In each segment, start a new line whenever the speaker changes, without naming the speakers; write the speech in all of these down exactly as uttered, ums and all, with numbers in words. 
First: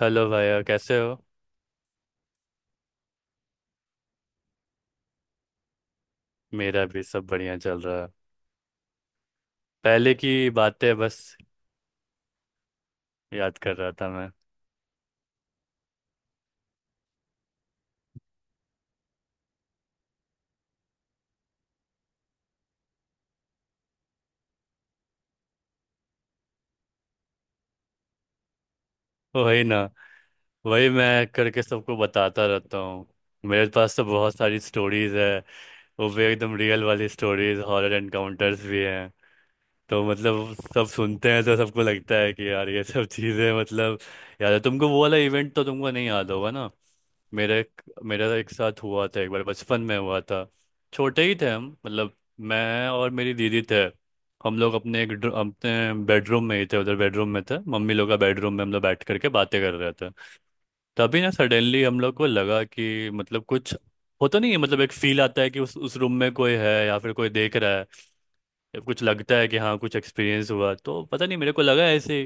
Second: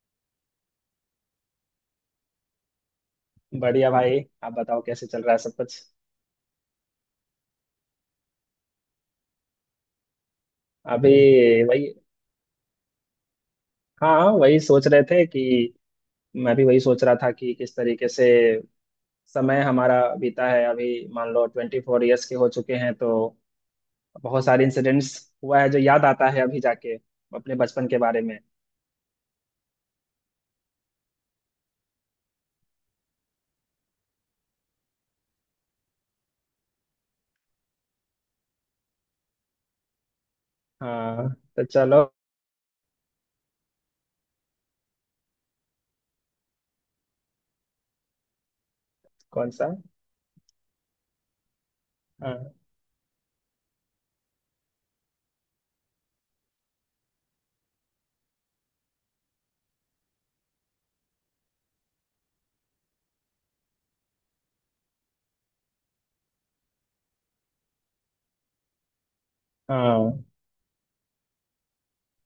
Hello भैया, कैसे हो।
बढ़िया भाई, आप बताओ कैसे चल रहा है सब कुछ।
मेरा भी सब बढ़िया चल रहा है। पहले की बातें
अभी
बस
वही।
याद कर रहा था
हाँ
मैं।
हाँ, वही सोच रहे थे कि मैं भी वही सोच रहा था कि किस तरीके से समय हमारा बीता है। अभी मान लो ट्वेंटी फोर ईयर्स के हो चुके हैं, तो बहुत सारे इंसिडेंट्स हुआ है जो याद आता है अभी जाके अपने बचपन के बारे में।
वही ना, वही मैं करके सबको बताता रहता हूँ। मेरे पास तो बहुत सारी स्टोरीज है, वो भी एकदम रियल वाली स्टोरीज। हॉरर एनकाउंटर्स भी हैं, तो मतलब सब
हाँ,
सुनते हैं तो
तो
सबको
चलो।
लगता है कि यार ये सब चीज़ें, मतलब। याद है तुमको वो वाला इवेंट? तो तुमको नहीं याद होगा ना। मेरे एक मेरा एक साथ हुआ था, एक बार
कौन सा?
बचपन में हुआ था। छोटे ही थे हम, मतलब
हाँ।
मैं और मेरी दीदी थे। हम लोग अपने एक ड्र- अपने बेडरूम में ही थे, उधर बेडरूम में थे, मम्मी लोग का बेडरूम में हम लोग बैठ करके बातें कर रहे थे। तभी ना सडनली हम लोग को लगा कि मतलब कुछ होता नहीं है, मतलब एक फील आता है कि उस उस रूम में कोई है या फिर कोई देख रहा है। कुछ लगता है कि हाँ कुछ
हाँ,
एक्सपीरियंस हुआ, तो पता नहीं मेरे को लगा ऐसे।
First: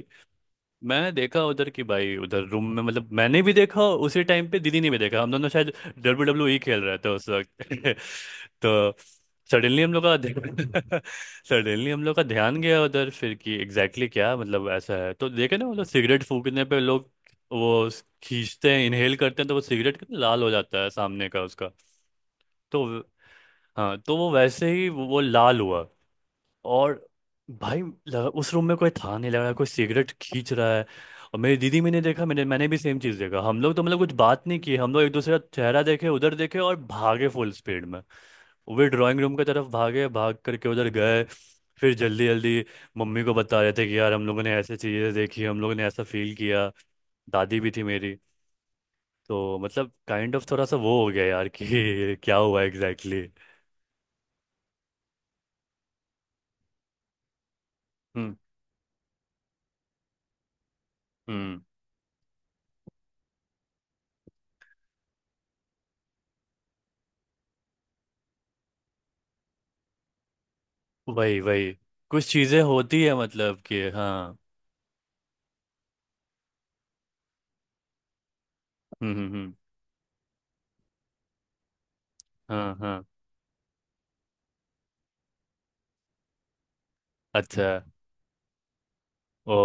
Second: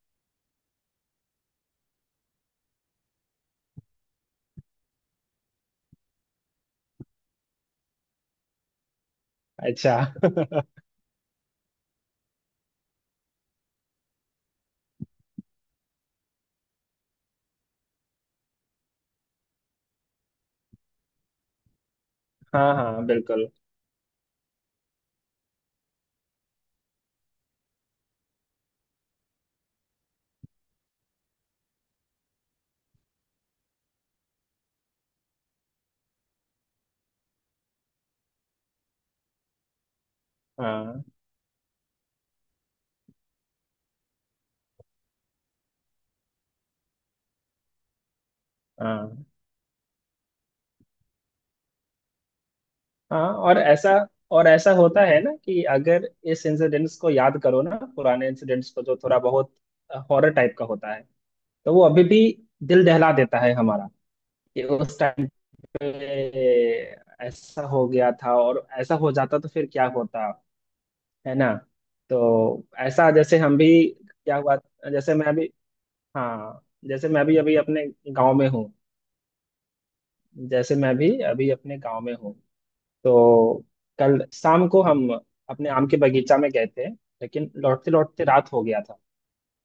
मैं देखा उधर की, भाई उधर रूम में, मतलब मैंने भी देखा, उसी टाइम पे दीदी ने भी देखा। हम दोनों शायद डब्ल्यू डब्ल्यू ई खेल रहे थे उस वक्त तो सडनली हम
अच्छा।
लोग का सडनली हम लोग का ध्यान गया उधर, फिर कि एग्जैक्टली exactly क्या, मतलब ऐसा है तो देखे ना, वो लोग सिगरेट फूकने पे, लोग वो खींचते हैं, इनहेल करते हैं, तो वो सिगरेट कितना लाल हो जाता है सामने का उसका।
हाँ
तो
हाँ, बिल्कुल।
हाँ, तो वो वैसे ही वो लाल हुआ। और भाई लगा, उस रूम में कोई था नहीं, लग रहा कोई सिगरेट खींच रहा है। और मेरी दीदी, मैंने देखा, मैंने मैंने भी सेम चीज़ देखा। हम लोग तो मतलब कुछ बात नहीं की, हम लोग एक दूसरे का चेहरा देखे, उधर देखे और भागे फुल स्पीड में। वे ड्राइंग रूम की तरफ भागे, भाग करके उधर
हाँ।
गए। फिर जल्दी जल्दी मम्मी को बता रहे थे कि यार हम लोगों ने ऐसे चीज़ें देखी, हम लोगों ने ऐसा फील किया। दादी भी थी मेरी,
हाँ।
तो मतलब काइंड ऑफ थोड़ा सा वो हो गया यार कि क्या हुआ एग्जैक्टली
हाँ,
exactly.
और ऐसा और ऐसा होता है ना कि अगर इस इंसिडेंट्स को याद करो ना, पुराने इंसिडेंट्स को जो थोड़ा बहुत हॉरर टाइप का होता है,
हम्म।
तो वो अभी भी दिल दहला देता है हमारा, कि उस टाइम पे ऐसा हो गया था, और ऐसा हो जाता तो फिर क्या होता। है
वही
ना?
वही। कुछ चीजें
तो
होती
ऐसा
है,
जैसे हम
मतलब
भी
कि
क्या
हाँ।
हुआ जैसे मैं अभी हाँ, जैसे मैं भी अभी अपने गांव में हूँ
हम्म हम्म हम्म।
जैसे मैं भी अभी अपने गांव में हूँ।
हाँ हाँ।
तो कल शाम को हम अपने आम के बगीचा में गए थे, लेकिन
अच्छा।
लौटते लौटते रात हो गया था।
ओ।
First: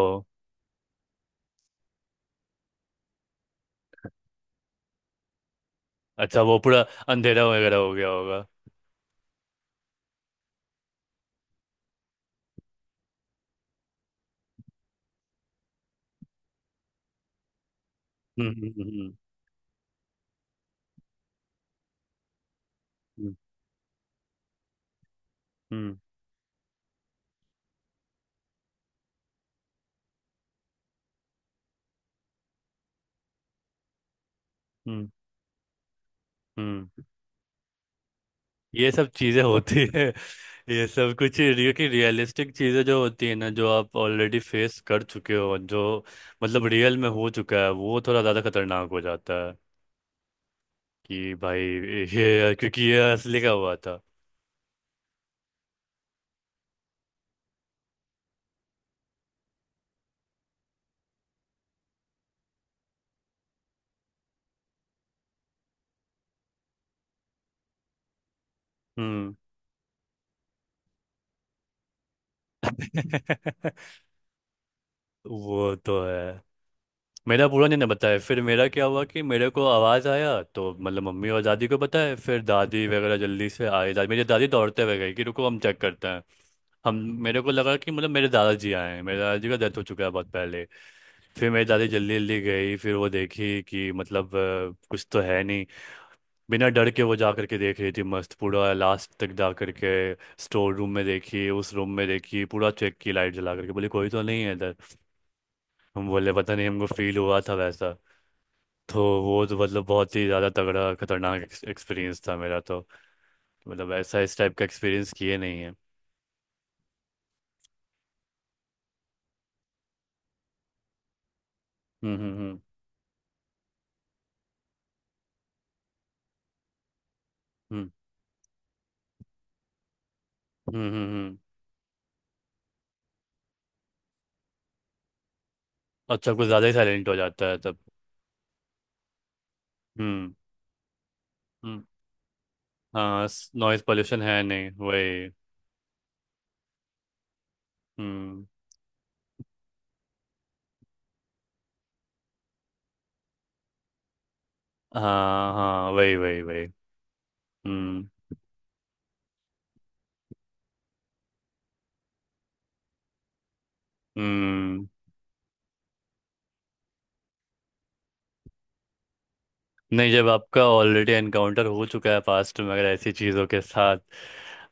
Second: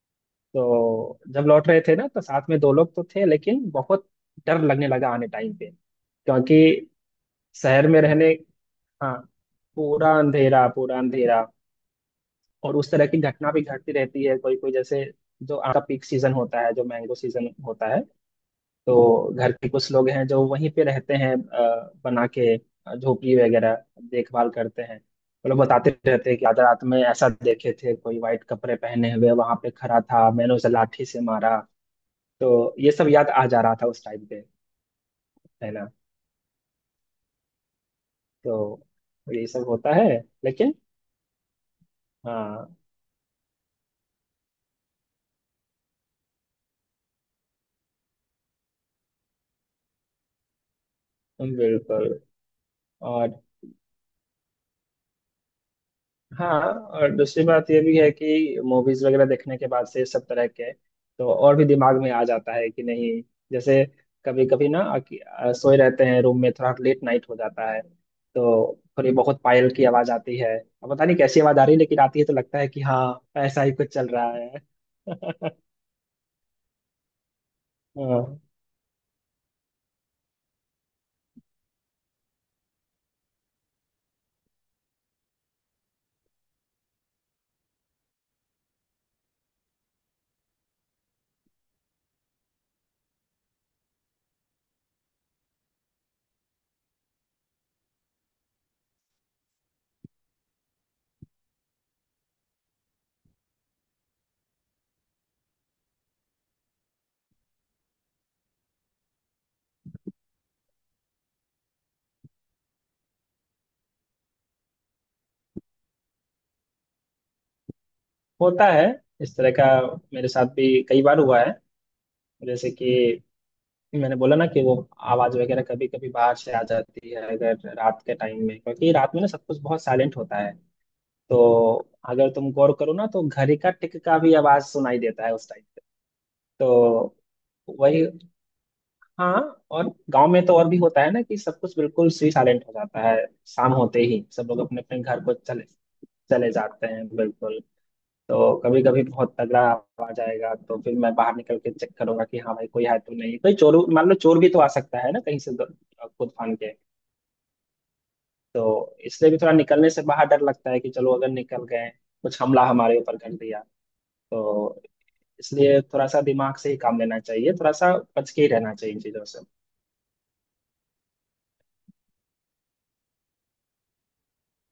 तो जब लौट रहे थे ना, तो साथ में दो लोग तो थे, लेकिन बहुत डर लगने लगा आने टाइम पे,
अच्छा,
क्योंकि
वो पूरा अंधेरा वगैरह
शहर
हो
में
गया
रहने।
होगा।
हाँ, पूरा अंधेरा पूरा अंधेरा। और उस तरह की घटना भी घटती रहती है, कोई कोई, जैसे जो आम का पीक सीजन होता है, जो मैंगो सीजन होता है,
हम्म हम्म
तो
हम्म।
घर के कुछ लोग हैं जो वहीं पे रहते हैं, अ, बना के अ,
हम्म
झोपड़ी वगैरह। देखभाल करते हैं। वो लोग बताते
हम्म
रहते हैं कि आज रात में ऐसा देखे थे, कोई वाइट कपड़े पहने हुए वहां पे खड़ा था, मैंने उसे लाठी से मारा। तो ये सब याद आ जा रहा था उस टाइम पे।
हम्म। हम्म।
है ना?
हम्म।
तो
ये सब चीजें
ये सब
होती
होता
है
है, लेकिन।
ये सब कुछ रिय- कि रियलिस्टिक
हाँ,
चीजें जो होती है ना, जो आप ऑलरेडी फेस कर चुके हो, जो मतलब रियल में हो चुका है, वो थोड़ा ज्यादा खतरनाक हो जाता है कि भाई
बिल्कुल।
ये क्योंकि ये
और
असली का हुआ था।
हाँ, और दूसरी बात ये भी है कि मूवीज वगैरह देखने के बाद से सब तरह के, तो और भी दिमाग में आ जाता है कि नहीं। जैसे कभी कभी ना, अक- अ, सोए रहते हैं रूम में, थोड़ा लेट नाइट हो जाता है, तो थोड़ी
हम्म।
बहुत पायल की आवाज आती है। अब पता नहीं कैसी आवाज आ रही है, लेकिन आती है, तो लगता है कि हाँ ऐसा ही कुछ चल रहा है।
वो तो है। मेरा पूरा नहीं ना बताया,
हाँ,
फिर मेरा क्या हुआ कि मेरे को आवाज़ आया, तो मतलब मम्मी और दादी को बताया। फिर दादी वगैरह जल्दी से आए, दादी, मेरी दादी दौड़ते हुए गई कि रुको हम चेक करते हैं। हम मेरे को लगा कि मतलब मेरे दादाजी आए हैं। मेरे दादाजी का डेथ हो चुका है बहुत पहले। फिर मेरी दादी जल्दी जल्दी गई, फिर वो देखी कि मतलब अ, कुछ तो है नहीं। बिना डर के वो जा करके देख रही थी, मस्त पूरा लास्ट तक जा करके स्टोर रूम में देखी, उस रूम में देखी, पूरा चेक की, लाइट जला करके बोली कोई तो नहीं है इधर। हम बोले पता नहीं, हमको फील हुआ था वैसा। तो वो तो मतलब बहुत ही ज़्यादा तगड़ा खतरनाक एक्सपीरियंस था मेरा। तो मतलब ऐसा इस टाइप का एक्सपीरियंस किए नहीं है।
होता है इस तरह का। मेरे साथ भी कई बार हुआ है।
हम्म हम्म हम्म।
जैसे कि मैंने बोला ना कि वो आवाज वगैरह कभी कभी बाहर से आ जाती है अगर
हम्म
रात के टाइम में, क्योंकि रात में ना सब कुछ बहुत साइलेंट होता है।
हम्म हम्म। हम्म,
तो
हम्म।
अगर तुम गौर करो ना, तो घड़ी का टिक का भी आवाज सुनाई देता है उस टाइम पे।
अच्छा, कुछ ज़्यादा ही साइलेंट हो
तो
जाता है तब।
वही। हाँ, और गांव
हम्म।
में तो और भी होता है ना कि सब कुछ
हम्म।
बिल्कुल सी साइलेंट हो जाता है।
हाँ।
शाम
नॉइज़
होते
पोल्यूशन
ही
है
सब लोग
नहीं,
अपने अपने घर
वही।
को चले चले जाते हैं। बिल्कुल।
हम्म।
तो कभी कभी बहुत तगड़ा आवाज आएगा, तो फिर मैं बाहर निकल के चेक करूंगा कि हाँ भाई, कोई है तो नहीं, कोई चोर। मान लो चोर भी तो आ सकता है ना कहीं से
हाँ
द-
हाँ, वही
कूद
वही
फान
वही।
के।
हम्म
तो इसलिए भी थोड़ा निकलने से बाहर डर लगता है कि चलो, अगर निकल गए, कुछ हमला हमारे ऊपर कर दिया, तो।
हम्म।
इसलिए थोड़ा सा दिमाग से ही काम लेना चाहिए, थोड़ा सा बच के ही रहना चाहिए इन चीजों से।
नहीं, जब आपका ऑलरेडी एनकाउंटर हो चुका है पास्ट में, अगर ऐसी चीज़ों के साथ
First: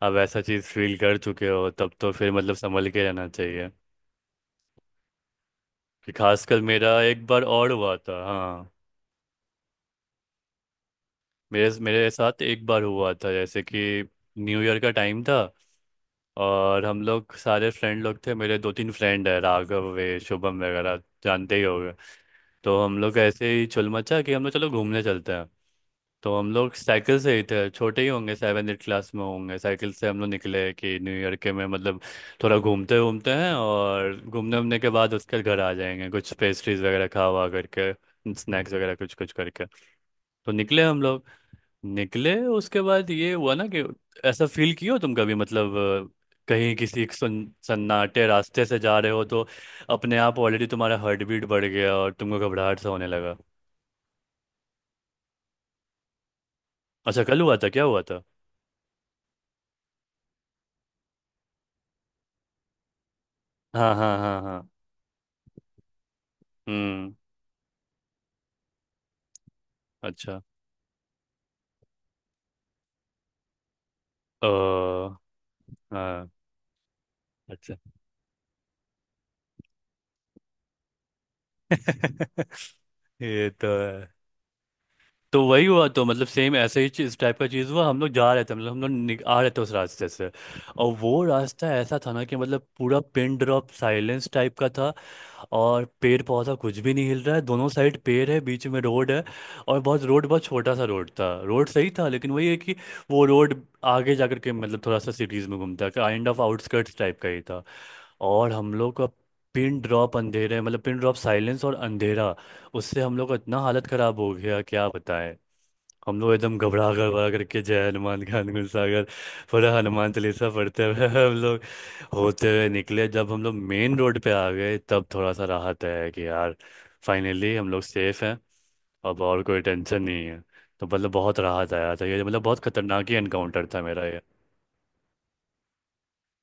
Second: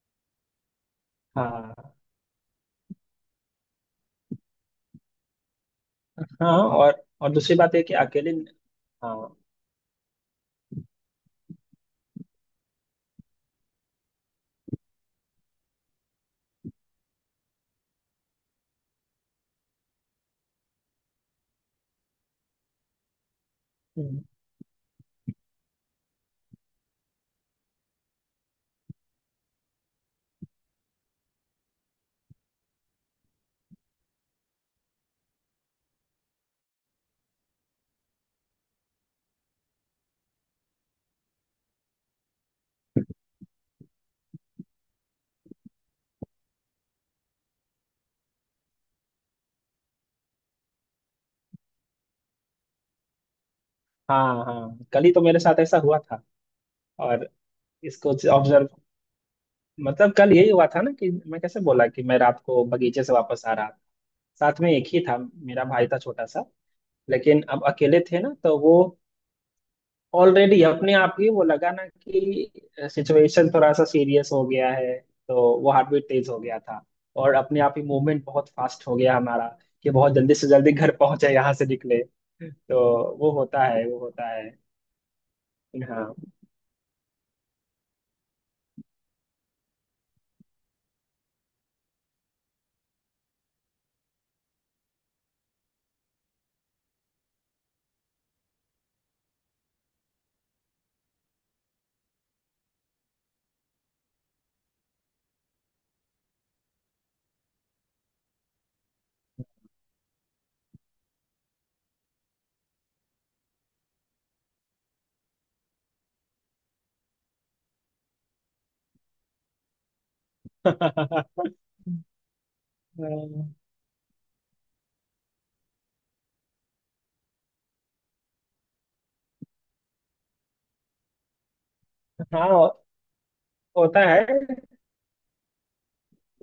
आप ऐसा चीज़ फील कर चुके हो,
हाँ।
तब तो फिर मतलब संभल के रहना चाहिए। कि
हाँ,
खासकर मेरा
और
एक
और
बार
दूसरी
और
बात है कि
हुआ था,
अकेले।
हाँ।
हाँ।
मेरे मेरे साथ एक बार हुआ था, जैसे कि न्यू ईयर का टाइम था और हम लोग सारे फ्रेंड लोग थे, मेरे दो तीन फ्रेंड है राघव, वे शुभम वगैरह, जानते ही होंगे। तो हम लोग ऐसे ही चुल मचा
हम्म,
कि हम लोग चलो घूमने चलते हैं। तो हम लोग साइकिल से ही थे, छोटे ही होंगे, सेवन एट क्लास में होंगे, साइकिल से हम लोग निकले कि न्यू ईयर के में मतलब थोड़ा घूमते घूमते हैं, और घूमने उमने के बाद उसके घर आ जाएंगे, कुछ पेस्ट्रीज वगैरह खा हुआ करके, स्नैक्स वगैरह कुछ कुछ करके। तो निकले हम लोग, निकले उसके बाद ये हुआ ना कि ऐसा फील किए हो तुम कभी मतलब अ, कहीं किसी एक सुन सन्नाटे रास्ते से जा रहे हो, तो अपने आप ऑलरेडी तुम्हारा हार्ट बीट बढ़ गया और तुमको घबराहट सा होने लगा।
हाँ हाँ, कल ही तो मेरे साथ ऐसा हुआ था।
अच्छा,
और
कल हुआ था? क्या हुआ
इसको
था?
ऑब्जर्व, मतलब कल यही हुआ था ना कि मैं कैसे बोला कि मैं रात को बगीचे से वापस आ रहा था,
हाँ हाँ हाँ
साथ
हाँ।
में एक ही था, मेरा भाई था छोटा सा।
हम्म।
लेकिन अब अकेले थे ना, तो वो
अच्छा।
ऑलरेडी अपने आप ही वो लगा ना कि सिचुएशन थोड़ा सा सीरियस हो गया है।
ओ।
तो वो हार्ट बीट
हाँ।
तेज हो गया था। और अपने आप
अच्छा।
ही मूवमेंट बहुत फास्ट हो गया हमारा, कि बहुत जल्दी से जल्दी घर पहुंचे यहाँ से निकले। तो वो
ये
होता
तो
है, वो
है।
होता है।
तो वही हुआ, तो
हाँ।
मतलब सेम ऐसे ही चीज- इस टाइप का चीज़ हुआ, हम लोग जा रहे थे, मतलब हम लोग निक- आ रहे थे उस रास्ते से। और वो रास्ता ऐसा था ना कि मतलब पूरा पिन ड्रॉप साइलेंस टाइप का था, और पेड़ पौधा कुछ भी नहीं हिल रहा है, दोनों साइड पेड़ है, बीच में रोड है, और बहुत रोड, बहुत छोटा सा रोड था, रोड सही था लेकिन वही है कि वो रोड आगे जाकर के मतलब थोड़ा सा सिटीज़ में घूमता है, काइंड ऑफ आउटस्कर्ट्स टाइप का ही था। और हम लोग का पिन ड्रॉप अंधेरे, मतलब पिन ड्रॉप साइलेंस और अंधेरा, उससे हम लोग का इतना हालत खराब हो गया, क्या बताएं। हम लोग एकदम घबरा घबरा करके जय हनुमान खान गुलसागर पूरा हनुमान चालीसा पढ़ते हुए हम लोग होते हुए निकले। जब हम लोग मेन रोड पे आ गए तब थोड़ा सा राहत है कि यार फाइनली हम लोग सेफ हैं, अब और कोई टेंशन नहीं है। तो मतलब बहुत राहत आया था, ये मतलब बहुत
हाँ,
खतरनाक ही एनकाउंटर था
होता
मेरा ये।
है।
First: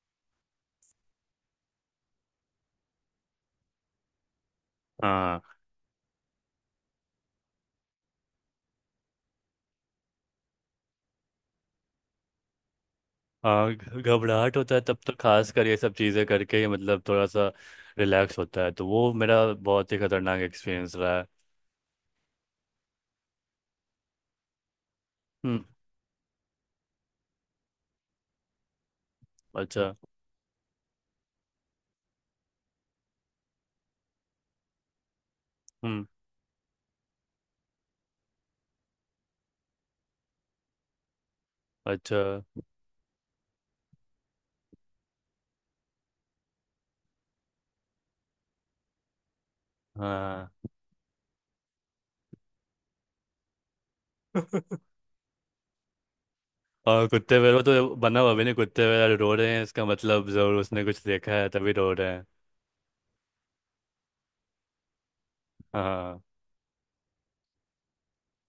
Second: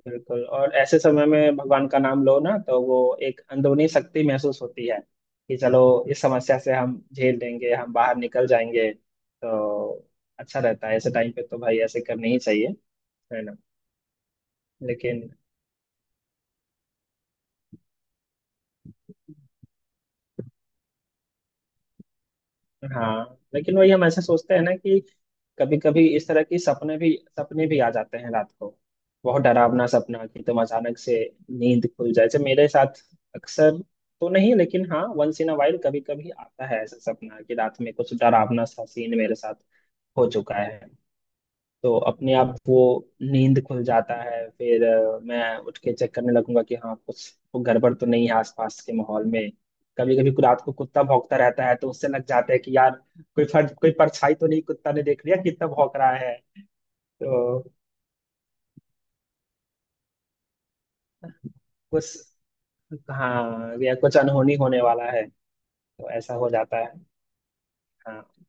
बिल्कुल। और ऐसे समय में भगवान का नाम लो ना, तो वो एक अंदरूनी शक्ति महसूस होती है,
हाँ।
कि चलो इस समस्या से हम झेल लेंगे, हम बाहर निकल जाएंगे, तो अच्छा रहता है ऐसे टाइम पे। तो भाई ऐसे करनी ही चाहिए। है ना?
हाँ घ- घबराहट होता है तब तो,
लेकिन।
खास कर ये सब चीज़ें करके ही मतलब थोड़ा सा रिलैक्स होता है। तो वो मेरा बहुत ही खतरनाक एक्सपीरियंस रहा है।
हाँ, लेकिन वही, हम ऐसे सोचते हैं ना कि
हम्म।
कभी कभी इस तरह की सपने भी, सपने भी आ जाते हैं रात को। बहुत डरावना
अच्छा।
सपना कि तुम अचानक से नींद खुल जाए, जैसे मेरे साथ अक्सर तो नहीं, लेकिन हाँ वंस इन अ वाइल कभी
हम्म।
कभी आता है ऐसा सपना कि रात में कुछ डरावना सा सीन मेरे साथ हो चुका है। तो अपने
अच्छा।
आप वो नींद खुल जाता है, फिर अ, मैं उठ के चेक करने लगूंगा कि हाँ कुछ गड़बड़ तो नहीं है आसपास के माहौल में। कभी कभी
हाँ।
रात को कुत्ता भौंकता रहता है, तो उससे लग जाता है कि यार कोई फर्ज, कोई परछाई तो नहीं कुत्ता ने देख लिया, कितना भौंक रहा।
और कुत्ते वेरो
तो
तो बना हुआ भी नहीं, कुत्ते वेरा रो रहे हैं, इसका मतलब जरूर उसने कुछ देखा है तभी रो रहे
कुछ।
हैं।
हाँ, या कुछ अनहोनी होने वाला है। तो
हाँ।
ऐसा हो जाता है। हाँ।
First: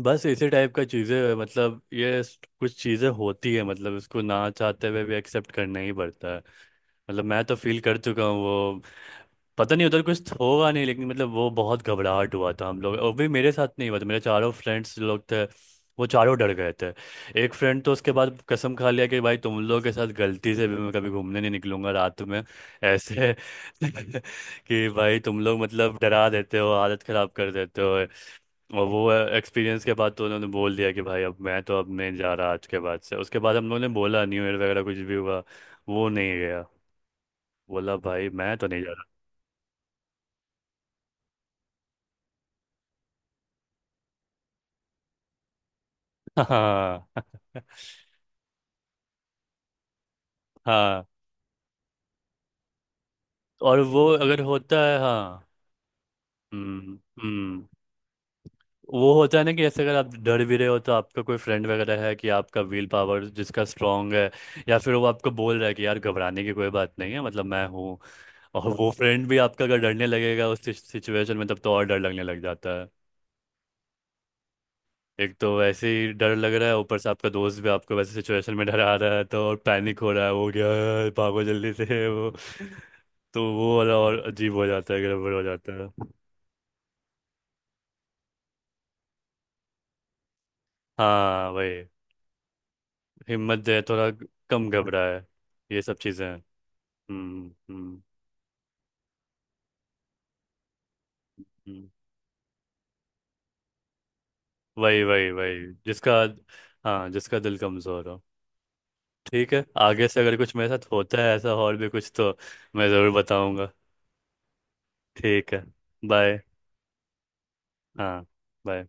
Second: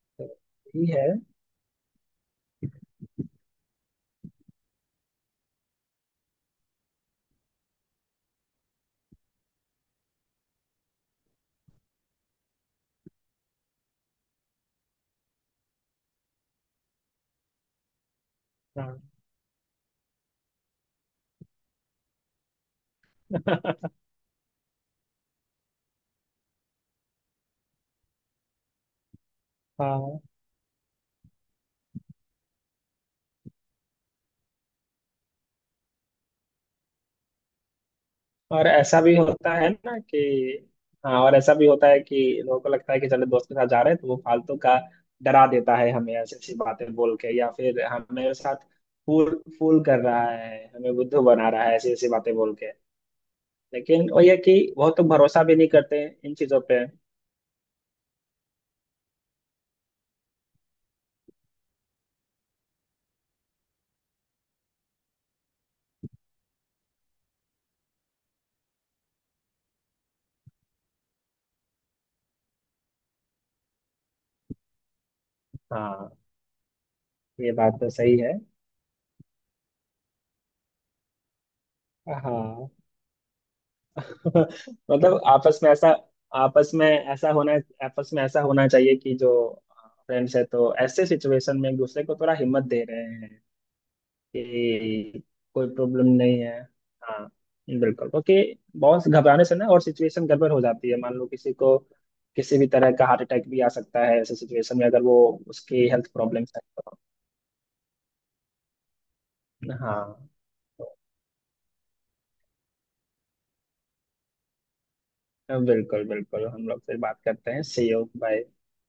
बस
तो
इसी टाइप का
यही है।
चीज़ें, मतलब ये स- कुछ चीज़ें होती है, मतलब इसको ना चाहते हुए भी एक्सेप्ट करना ही पड़ता है। मतलब मैं तो फील कर चुका हूँ वो। पता नहीं उधर कुछ होगा नहीं, लेकिन मतलब वो बहुत घबराहट हुआ था हम लोग, और भी मेरे साथ नहीं हुआ था, मेरे चारों फ्रेंड्स लोग थे, वो चारों डर गए थे। एक फ्रेंड तो उसके बाद कसम खा लिया
हाँ।
कि भाई तुम लोगों के साथ गलती से भी मैं कभी घूमने नहीं निकलूंगा रात में, ऐसे कि भाई तुम लोग मतलब डरा देते हो, हालत खराब कर देते हो। और वो एक्सपीरियंस के बाद
हाँ
तो उन्होंने बोल दिया कि भाई अब मैं तो अब नहीं जा रहा, आज के बाद से। उसके बाद हम लोगों ने बोला न्यू ईयर वगैरह कुछ भी हुआ, वो नहीं गया। बोला भाई मैं तो
और
नहीं
ऐसा
जा।
भी होता है ना कि हाँ, और ऐसा भी होता है कि लोगों को लगता है कि चलो दोस्त के साथ जा रहे हैं, तो वो फालतू का डरा देता है हमें, ऐसी ऐसी बातें बोल
हाँ
के, या फिर हमारे साथ फूल फूल कर रहा है, हमें
हाँ।
बुद्धू बना रहा है, ऐसी ऐसी बातें बोल के।
और वो
लेकिन वो, ये
अगर
कि
होता
बहुत
है,
तो भरोसा
हाँ।
भी नहीं करते हैं इन चीजों पे।
हम्म हम्म। वो होता है ना कि जैसे अगर आप डर भी रहे हो तो आपका कोई फ्रेंड वगैरह है कि आपका विल पावर जिसका स्ट्रांग है, या फिर वो आपको बोल रहा है कि यार घबराने की कोई बात नहीं है, मतलब मैं हूँ, और वो फ्रेंड भी आपका अगर डरने लगेगा उस सिचुएशन में, तब तो और डर लगने लग जाता। एक तो वैसे
हाँ,
ही डर लग रहा है, ऊपर से आपका
ये
दोस्त भी
बात तो
आपको वैसे
सही है।
सिचुएशन में डरा रहा है तो और पैनिक हो रहा है, वो क्या, भागो जल्दी से। वो
हाँ।
तो वो वाला और अजीब हो जाता है,
मतलब
गड़बड़ हो
आपस में
जाता है।
ऐसा आपस में ऐसा होना आपस में ऐसा होना चाहिए कि जो फ्रेंड्स है, तो ऐसे
हाँ
सिचुएशन में एक
वही।
दूसरे को थोड़ा हिम्मत दे रहे हैं
हिम्मत जो है, थोड़ा कम
कि
घबराए।
कोई
ये सब
प्रॉब्लम
चीज़ें हैं।
नहीं है। हाँ,
हम्म हम्म।
बिल्कुल। क्योंकि बहुत घबराने से ना और सिचुएशन गड़बड़ हो जाती है। मान लो किसी को
हम्म।
किसी भी तरह का हार्ट अटैक भी आ सकता है ऐसे सिचुएशन में,
वही
अगर वो
वही वही,
उसकी
जिसका,
हेल्थ प्रॉब्लम्स है तो।
हाँ जिसका दिल कमज़ोर हो। ठीक है, आगे से
हाँ,
अगर कुछ मेरे साथ होता है ऐसा और भी कुछ, तो मैं ज़रूर बताऊंगा। ठीक
तो
है।
बिल्कुल
बाय।
बिल्कुल, हम लोग फिर बात करते हैं। सी यू,
हाँ।
बाय।
bye.